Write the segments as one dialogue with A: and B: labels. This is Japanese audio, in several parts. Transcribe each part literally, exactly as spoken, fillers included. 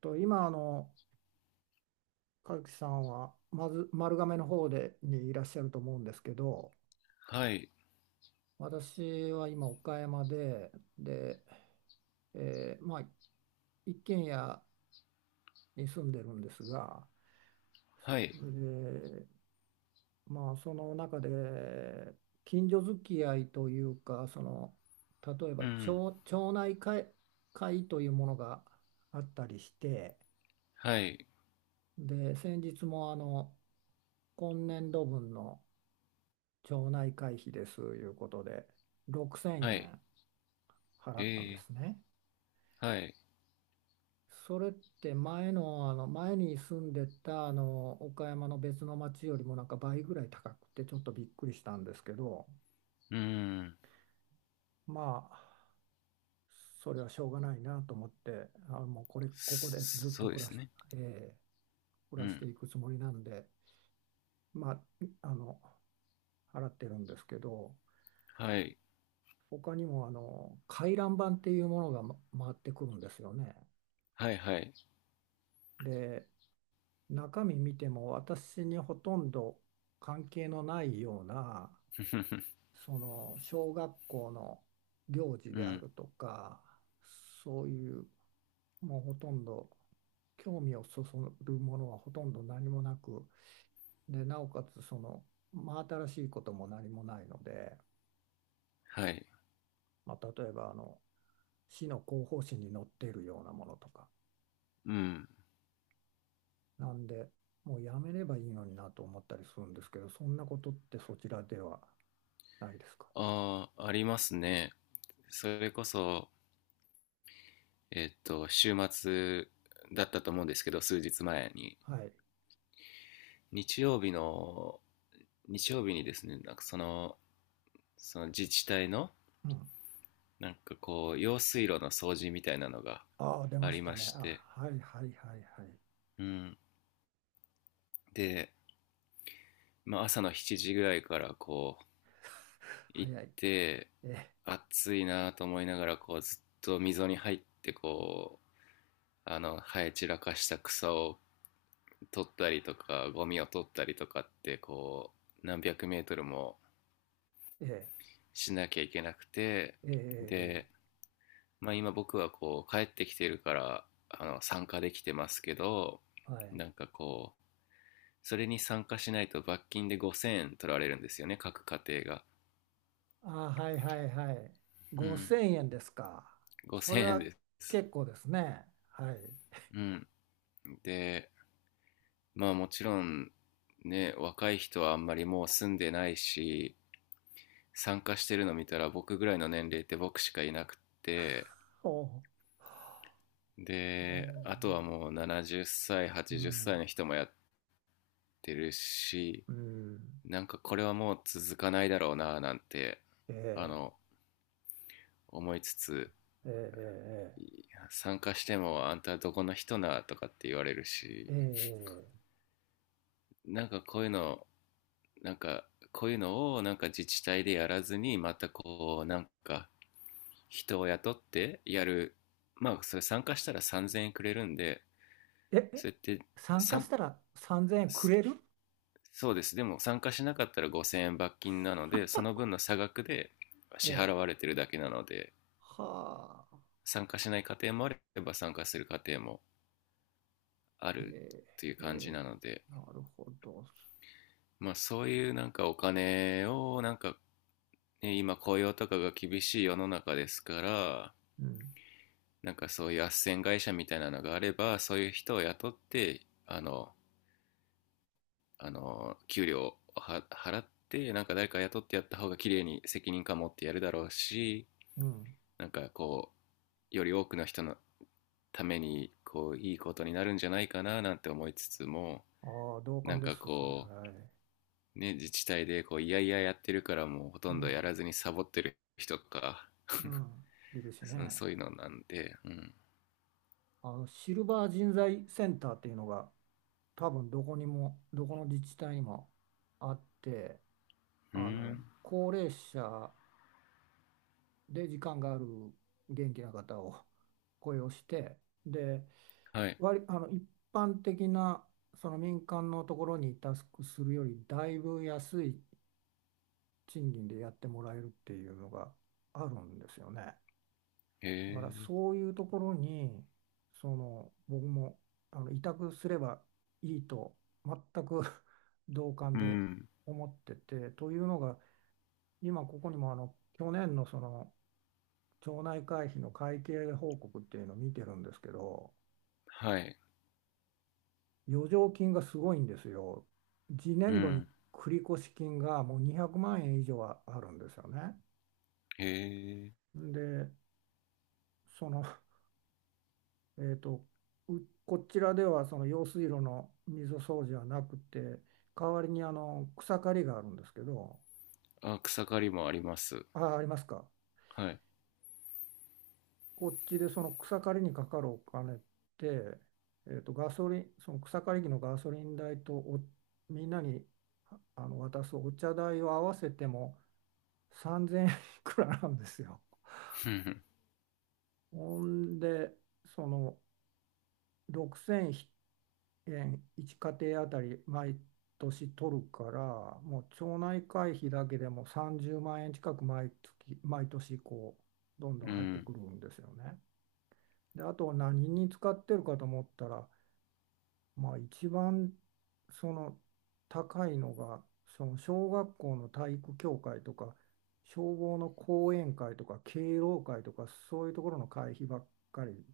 A: と今あの和樹さんはまず丸亀の方でにいらっしゃると思うんですけど、
B: はい、
A: 私は今岡山でで、えーまあ一軒家に住んでるんですが、
B: はい、
A: それでまあその中で近所付き合いというか、その例え
B: う
A: ば
B: ん、
A: 町、町内会、会というものがあったりして、
B: はい、
A: で先日もあの今年度分の町内会費ですいうことで6000
B: はい、
A: 円払ったんで
B: え
A: すね。
B: ー、はい、
A: それって前の、あの前に住んでたあの岡山の別の町よりもなんか倍ぐらい高くてちょっとびっくりしたんですけど、
B: うん、
A: まあそれはしょうがないなと思ってあもうこれここでずっ
B: そそ
A: と
B: うで
A: 暮ら
B: す
A: し、
B: ね。
A: えー暮
B: う
A: らして
B: ん、
A: いくつもりなんで、まああの払ってるんですけど、
B: はい、
A: 他にもあの回覧板っていうものがま回ってくるんですよね。
B: はい、はい、
A: で中身見ても、私にほとんど関係のないような、 その小学校の行事
B: う
A: であ
B: ん、
A: るとか、そういうもうほとんど興味をそそるものはほとんど何もなく、でなおかつその真新しいことも何もないので、
B: はい、
A: まあ、例えばあの市の広報誌に載っているようなものとか、
B: うん、
A: なんでもうやめればいいのになと思ったりするんですけど、そんなことってそちらではないですか？
B: ああ、ありますね。それこそ、えっと、週末だったと思うんですけど、数日前に。
A: はい。
B: 日曜日の、日曜日にですね、なんかその、その自治体の、
A: うん。
B: なんかこう、用水路の掃除みたいなのが
A: ああ、出
B: あ
A: まし
B: り
A: た
B: ま
A: ね。
B: し
A: あ、
B: て、
A: はいはいはいはい。
B: うん。で、まあ、朝のしちじぐらいからこう行っ
A: 早い。
B: て、
A: え、
B: 暑いなと思いながらこうずっと溝に入って、こうあの生え散らかした草を取ったりとか、ゴミを取ったりとかって、こう何百メートルも
A: え、
B: しなきゃいけなくて、
A: え、え、え、
B: で、まあ、今僕はこう帰ってきてるから、あの参加できてますけど、
A: えはい。
B: なんかこうそれに参加しないと罰金でごせんえん取られるんですよね、各家庭が。
A: ああ、はいはいはい。
B: うん、
A: ごせんえんですか？それ
B: ごせんえん
A: は
B: です。
A: 結構ですね。はい。
B: うん。で、まあもちろんね、若い人はあんまりもう住んでないし、参加してるの見たら僕ぐらいの年齢って僕しかいなくって、
A: おう。え
B: で、あと
A: ー、
B: はもうななじゅっさい、
A: う
B: はちじゅっさい
A: ん、
B: の人もやってるし、
A: うん、
B: なんかこれはもう続かないだろうななんて、あ
A: え
B: の、思いつつ、
A: ー、えー、
B: い参加してもあんたどこの人なとかって言われる
A: え
B: し、
A: ー、えー、
B: なんかこういうのなんかこういうのをなんか自治体でやらずに、またこうなんか人を雇ってやる。まあそれ参加したらさんぜんえんくれるんで、
A: えー、え、え、
B: それって、
A: 参
B: さ
A: 加し
B: ん
A: たらさんぜんえんくれる？
B: そうですでも参加しなかったらごせんえん罰金なので、その分の差額で
A: え
B: 支払
A: ー、
B: われてるだけなので、
A: はあ。
B: 参加しない家庭もあれば参加する家庭もあ
A: え
B: るっていう
A: ー
B: 感じ
A: え
B: なので、
A: ー、なるほど。
B: まあそういうなんかお金をなんか、ね、今雇用とかが厳しい世の中ですから、
A: うん。
B: なんかそういう斡旋会社みたいなのがあれば、そういう人を雇って、あのあの給料をは払って、なんか誰か雇ってやった方が綺麗に責任感持ってやるだろうし、
A: うん。
B: なんかこうより多くの人のためにこういいことになるんじゃないかななんて思いつつも、
A: ああ、同
B: な
A: 感
B: ん
A: で
B: か
A: す、それ。
B: こ
A: はい。
B: うね、自治体でこういやいややってるから、もうほ
A: う
B: とんど
A: ん。
B: やらずにサボってる人とか、
A: うん。いるし
B: そ
A: ね。
B: そういうのなんで、うん。
A: あの、シルバー人材センターっていうのが、多分どこにも、どこの自治体にもあって、
B: う
A: あの、
B: ん。
A: 高齢者で時間がある元気な方を 雇用して、で、
B: はい。
A: 割、あの、一般的な、その民間のところにタスクするより、だいぶ安い賃金でやってもらえるっていうのがあるんですよね。
B: へ
A: だから
B: え。
A: そういうところに、その僕もあの委託すればいいと全く 同感
B: う
A: で
B: ん。
A: 思っててというのが、今ここにもあの去年のその町内会費の会計報告っていうのを見てるんですけど、
B: はい。
A: 余剰金がすごいんですよ。次
B: う
A: 年度に
B: ん。
A: 繰越金がもうにひゃくまん円以上はあるんですよね。
B: へえ。
A: で、そのえーと、うこちらではその用水路の溝掃除はなくて、代わりにあの草刈りがあるんですけど、
B: あ、草刈りもあります。
A: あ、ありますか？
B: はい。
A: こっちでその草刈りにかかるお金って、えーと、ガソリン、その草刈り機のガソリン代とおみんなにああの渡すお茶代を合わせてもさんぜんえんいくらなんですよ。
B: ふんふん。
A: ほんで、そのろっぴゃくえんいっ家庭あたり毎年取るから、もう町内会費だけでもさんじゅうまん円近く毎月、毎年こう、どんど
B: う
A: ん入って
B: ん。
A: くるんですよね。で、あと何に使ってるかと思ったら、まあ一番その高いのが、その小学校の体育協会とか、消防の講演会とか、敬老会とか、そういうところの会費ばっかり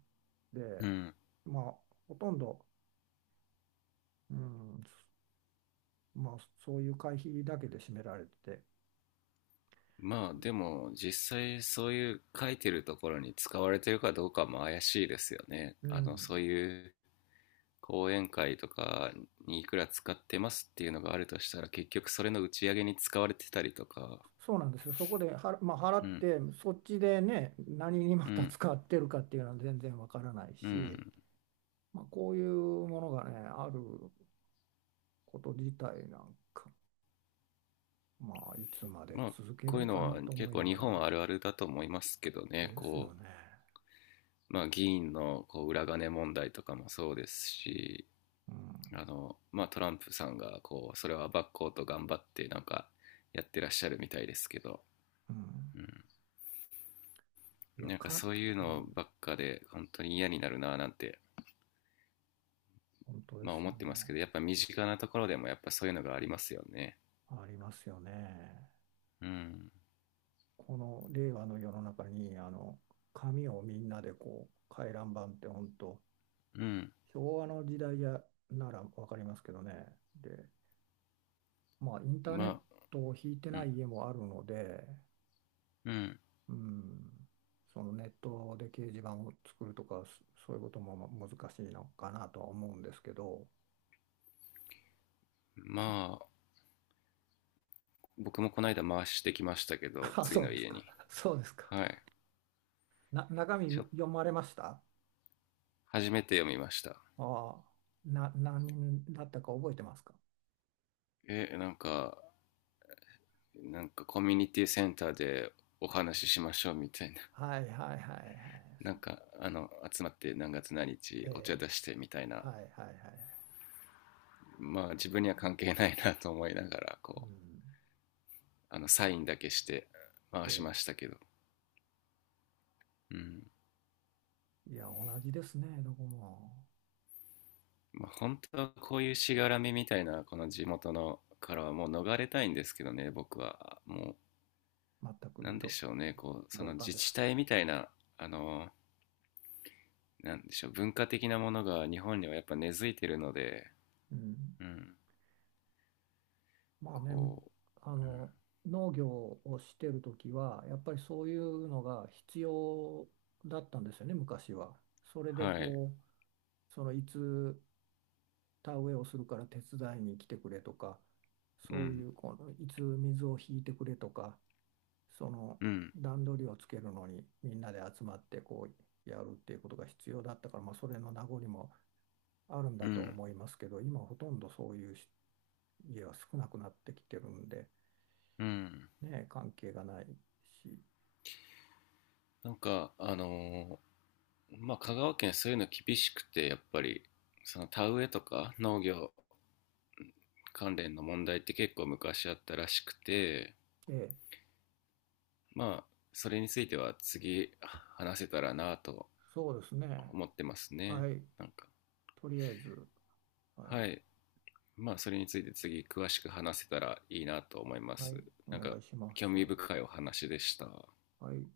A: で、
B: うん。
A: まあほとんど、うん、まあ、そういう会費だけで占められて、
B: まあ、でも、実際そういう書いてるところに使われてるかどうかも怪しいですよね。
A: う
B: あの、そう
A: ん、
B: いう講演会とかにいくら使ってますっていうのがあるとしたら、結局それの打ち上げに使われてたりとか。
A: そうなんですよ、そこでは、まあ、払
B: う
A: っ
B: ん。
A: て、そっちでね、何にま
B: う
A: た
B: ん。
A: 使ってるかっていうのは全然わからない
B: う
A: し、
B: ん。
A: まあ、こういうものがね、あること自体なんか、まあ、いつまで
B: まあ、
A: 続け
B: こ
A: る
B: ういう
A: ん
B: の
A: かな
B: は
A: と
B: 結
A: 思い
B: 構
A: な
B: 日
A: がらね、
B: 本あるあるだと思いますけどね。
A: ですよ
B: こ
A: ね。
B: う、まあ、議員のこう裏金問題とかもそうですし、
A: うん、
B: あの、まあ、トランプさんがこうそれはバッこうと頑張ってなんかやってらっしゃるみたいですけど、
A: うん、
B: うん、
A: いや、
B: なんか
A: か、
B: そういう
A: う
B: の
A: ん、
B: ばっかで本当に嫌になるななんて、
A: 本当で
B: まあ、
A: す
B: 思
A: よ
B: ってますけど、
A: ね。
B: やっぱ身近なところでもやっぱそういうのがありますよね。
A: ありますよね。
B: うん、
A: この令和の世の中にあの紙をみんなでこう回覧板って、本当
B: うん、
A: 昭和の時代やなら分かりますけどね。で、まあインターネッ
B: まあ、
A: トを引いて
B: う
A: な
B: ん、
A: い家もあるので、
B: うん、
A: うん、そのネットで掲示板を作るとか、そそういうことも難しいのかなとは思うんですけど、そ
B: まあ僕もこの間回してきましたけど、
A: あ、
B: 次
A: そう
B: の
A: です
B: 家
A: か。
B: に。
A: そうですか。
B: はい、
A: な中
B: ち
A: 身
B: ょ
A: 読まれました？
B: 初めて読みました。
A: ああ、な何人だったか覚えてますか？
B: えなんかなんかコミュニティセンターでお話ししましょうみたいな、
A: はいはいはいは
B: なん
A: い。
B: かあの集まって何月何
A: え
B: 日お茶
A: え、
B: 出してみたいな、
A: はいはいはい。
B: まあ自分には関係ないなと思いながら、
A: う
B: こ
A: ん、
B: うあのサインだけして回し
A: え
B: ましたけど、うん。
A: え、いや、同じですね、どこも。
B: まあ、本当はこういうしがらみみたいな、この地元のからはもう逃れたいんですけどね、僕はも、
A: 全
B: うな
A: く
B: んで
A: ど
B: しょうね、こうそ
A: 同
B: の
A: 感
B: 自
A: で
B: 治
A: す。
B: 体みたいな、あのなんでしょう文化的なものが日本にはやっぱ根付いてるので、
A: うん、
B: うん、
A: まあね、む
B: こ
A: あ
B: う、うん、
A: の、農業をしてるときは、やっぱりそういうのが必要だったんですよね、昔は。それで
B: はい、
A: こう、そのいつ田植えをするから手伝いに来てくれとか、
B: う
A: そうい
B: ん、
A: うこのいつ水を引いてくれとか、その
B: うん、
A: 段取りをつけるのにみんなで集まってこうやるっていうことが必要だったから、まあ、それの名残もあるん
B: う
A: だと
B: ん、
A: 思いますけど、今ほとんどそういう家は少なくなってきてるんで、
B: うん、
A: ね、関係がないし、
B: なんか、あのーまあ、香川県そういうの厳しくて、やっぱり、その田植えとか農業関連の問題って結構昔あったらしくて、
A: ええ、
B: まあ、それについては次話せたらなと
A: そうですね。
B: 思ってますね。
A: はい、
B: なんか、
A: とりあえず、はい、
B: はい。まあ、それについて次詳しく話せたらいいなと思いま
A: は
B: す。
A: い、お
B: なんか、
A: 願いしま
B: 興
A: す。
B: 味深いお話でした。
A: はい